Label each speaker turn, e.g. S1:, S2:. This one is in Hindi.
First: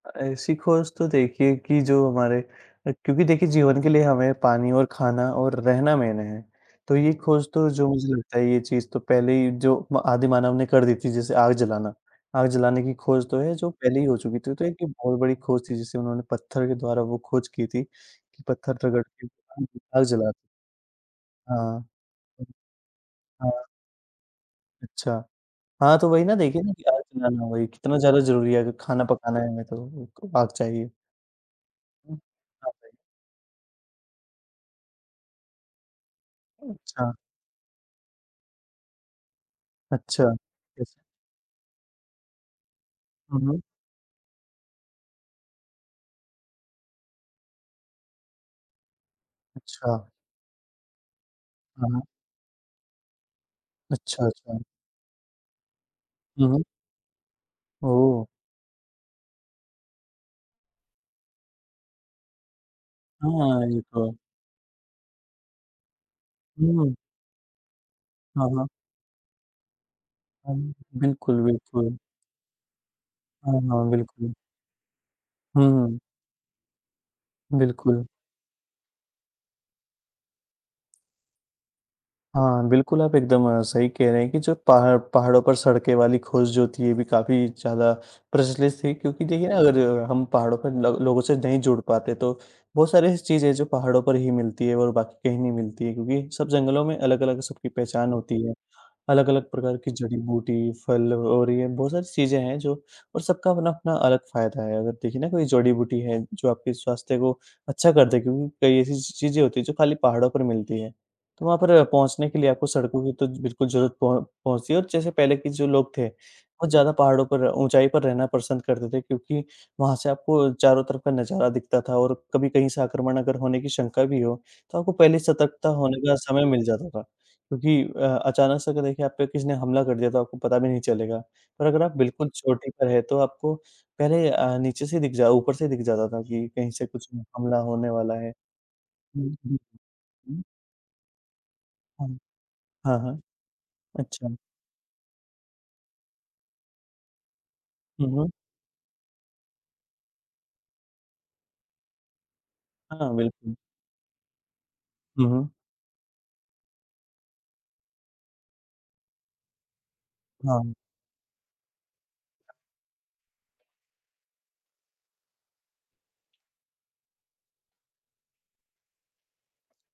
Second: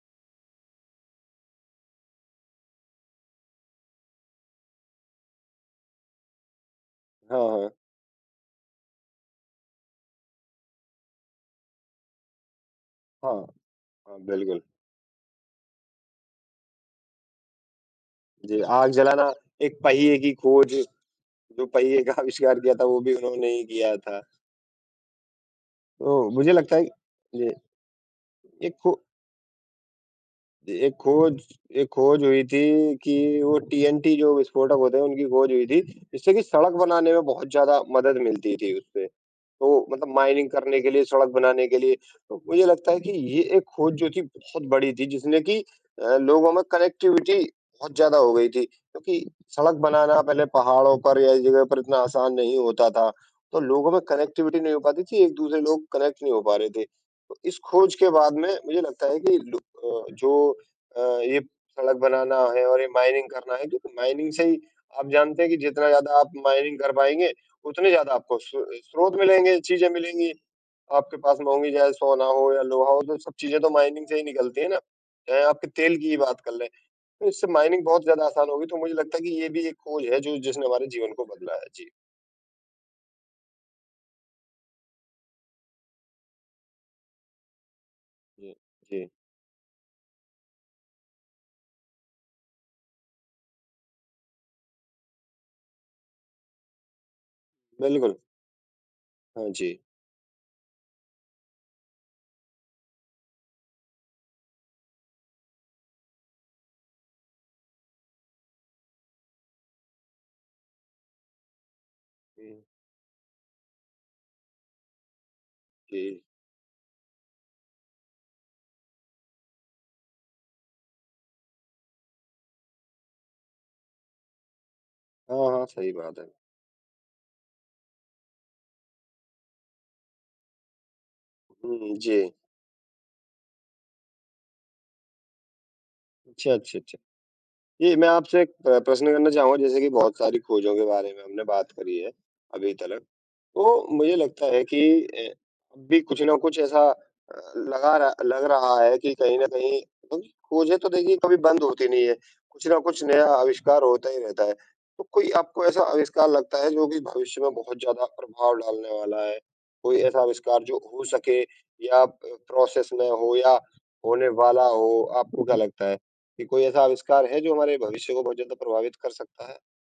S1: अ, ऐसी खोज तो देखिए कि जो हमारे अ, क्योंकि देखिए जीवन के लिए हमें पानी और खाना और रहना मेन हैं, तो ये
S2: हाँ,
S1: खोज तो
S2: हाँ।
S1: जो मुझे लगता है ये चीज़ तो पहले ही जो म आदिमानव ने कर दी थी, जैसे आग जलाना। आग जलाने की खोज तो
S2: हाँ।
S1: है जो पहले ही हो
S2: हाँ,
S1: चुकी थी,
S2: बिल्कुल।
S1: तो एक बहुत बड़ी खोज थी, जिसे उन्होंने पत्थर के द्वारा वो खोज की थी, कि
S2: जी,
S1: पत्थर
S2: आग
S1: रगड़ के
S2: जलाना, एक
S1: [unintelligible] आग
S2: पहिए की
S1: जलाते
S2: खोज जो
S1: हाँ।
S2: पहिए का
S1: उ
S2: आविष्कार दिया था, वो भी उन्होंने ही
S1: हाँ।
S2: दिया था।
S1: अच्छा। हाँ, तो वही
S2: तो
S1: ना
S2: मुझे
S1: देखिए ना
S2: लगता है
S1: कि आग जलाना
S2: जी,
S1: वही कितना ज़्यादा ज़रूरी है, अभी
S2: एक खो
S1: खाना पकाना है हमें तो, वही तो आग
S2: ए
S1: चाहिए।
S2: एक खोज एक
S1: हुँ।
S2: खोज हुई
S1: वाक़ई।
S2: थी कि वो टिएनटी जो विस्फोटक होते हैं, उनकी खोज हुई थी, जिससे कि सड़क
S1: अच्छा।
S2: बनाने में बहुत ज़्यादा मदद मिलती थी उससे। तो मतलब
S1: अच्छा,
S2: माइनिंग करने
S1: जी।
S2: के लिए, सड़क बनाने के लिए, तो मुझे लगता है कि
S1: हुँ,
S2: ये
S1: हुँ।
S2: एक खोज जो थी बहुत बड़ी थी, जिसने कि अ, लोगों में कनेक्टिविटी बहुत ज़्यादा हो गई थी। क्योंकि सड़क
S1: अच्छा।
S2: बनाना पहले पहाड़ों पर या इस जगह पर
S1: हाँ,
S2: इतना
S1: हाँ।
S2: आसान नहीं होता था, तो लोगों में
S1: अच्छा,
S2: कनेक्टिविटी
S1: अच्छा।
S2: नहीं हो पाती थी, एक-दूसरे लोग कनेक्ट नहीं हो
S1: हुँ,
S2: पा
S1: हुँ।
S2: रहे थे। तो इस खोज के
S1: ओह!
S2: बाद में मुझे लगता है कि लू अ, जो अ, ये सड़क बनाना है और ये माइनिंग करना है,
S1: हाँ, ये
S2: क्योंकि
S1: तो है।
S2: माइनिंग से ही आप जानते हैं कि जितना ज़्यादा आप माइनिंग कर
S1: हुँ।
S2: पाएँगे, उतने ज़्यादा आपको
S1: हाँ,
S2: सो
S1: हाँ।
S2: अ, स्रोत मिलेंगे, चीज़ें मिलेंगी,
S1: हाँ जी,
S2: आपके पास
S1: बिल्कुल,
S2: महँगी जैसे
S1: बिल्कुल।
S2: सोना हो या लोहा हो, तो सब
S1: हाँ,
S2: चीज़ें तो
S1: हाँ,
S2: माइनिंग से ही
S1: बिल्कुल।
S2: निकलती हैं ना, चाहे आपके तेल
S1: हुँ।
S2: की ही बात कर लें। तो इससे माइनिंग बहुत
S1: बिल्कुल।
S2: ज़्यादा आसान होगी, तो मुझे लगता है कि ये भी एक खोज है जो जिसने हमारे जीवन को बदला है। जी।
S1: हाँ, बिल्कुल आप एकदम सही कह रहे हैं कि जो पहाड़ पहाड़ों पर सड़कें वाली खोज जो थी, ये भी काफ़ी ज़्यादा
S2: जी,
S1: प्रचलित थी।
S2: जी।
S1: क्योंकि देखिए ना, अगर हम पहाड़ों पर ल लोगों से नहीं जुड़ पाते तो बहुत सारी ऐसी चीज़ें जो पहाड़ों पर ही मिलती है और बाकी कहीं नहीं मिलती है, क्योंकि सब जंगलों में अलग-अलग सबकी पहचान
S2: बिल्कुल।
S1: होती है। अलग-अलग
S2: हाँ
S1: प्रकार
S2: जी।
S1: की जड़ी-बूटी, फल और ये बहुत सारी चीजें हैं जो और सबका अपना-अपना अलग फ़ायदा है, अगर देखिए ना कोई जड़ी-बूटी है, जो आपके स्वास्थ्य को अच्छा कर दें, क्योंकि कई ऐसी-ऐसी चीज़ें होती हैं जो खाली पहाड़ों पर मिलती हैं। तो वहाँ पर पहुँचने के लिए
S2: जी।
S1: आपको सड़कों की तो बिल्कुल ज़रूरत प पहुँचती है, और जैसे पहले के जो लोग थे,
S2: जी।
S1: बहुत ज़्यादा पहाड़ों पर ऊँचाई पर रहना पसंद करते थे, क्योंकि वहाँ से आपको चारों तरफ़ का नजारा दिखता था और कभी कहीं से आक्रमण अगर होने की शंका भी हो, तो आपको पहले ही
S2: हाँ, हाँ,
S1: सतर्कता
S2: सही
S1: होने का
S2: बात है।
S1: समय मिल जाता था। क्योंकि अ, अचानक से अगर देखिए आप पे किसी ने हमला कर दिया तो आपको पता भी नहीं चलेगा, पर
S2: हुँ,
S1: अगर आप
S2: हुँ।
S1: बिल्कुल
S2: जी।
S1: चोटी पर हैं तो आपको पहले अ, नीचे से दिख जा ऊपर से दिख जाता था कि
S2: अच्छा,
S1: कहीं
S2: अच्छा,
S1: से
S2: अच्छा।
S1: कुछ हुँ, हमला होने
S2: जी, मैं
S1: वाला है।
S2: आपसे एक अ, प्रश्न करना चाहूँगा,
S1: [unintelligible]
S2: जैसे कि बहुत सारी
S1: हुँ।
S2: खोजों के बारे में हमने बात करी है,
S1: हुँ।
S2: अभी
S1: हाँ,
S2: तक
S1: हाँ।
S2: तो, मुझे
S1: अच्छा।
S2: लगता है कि अ, अभी कुछ ना कुछ ऐसा अ, लगा
S1: हुँ,
S2: रहा
S1: हुँ।
S2: लग रहा है कि कहीं न कहीं उम, खोजें तो देखिए कभी बंद होती नहीं है, कुछ न कुछ
S1: हाँ,
S2: नया
S1: बिल्कुल।
S2: आविष्कार होता ही रहता है। तो
S1: हुँ,
S2: कोई
S1: हुँ।
S2: आपको ऐसा आविष्कार लगता है जो कि भविष्य में बहुत ज़्यादा प्रभाव डालने वाला है? कोई ऐसा आविष्कार
S1: हाँ।
S2: जो हो सके या प प्रोसेस में हो या होने वाला हो। आपको क्या लगता है, कि कोई ऐसा आविष्कार है जो हमारे भविष्य को बहुत ज़्यादा प्रभावित कर सकता है?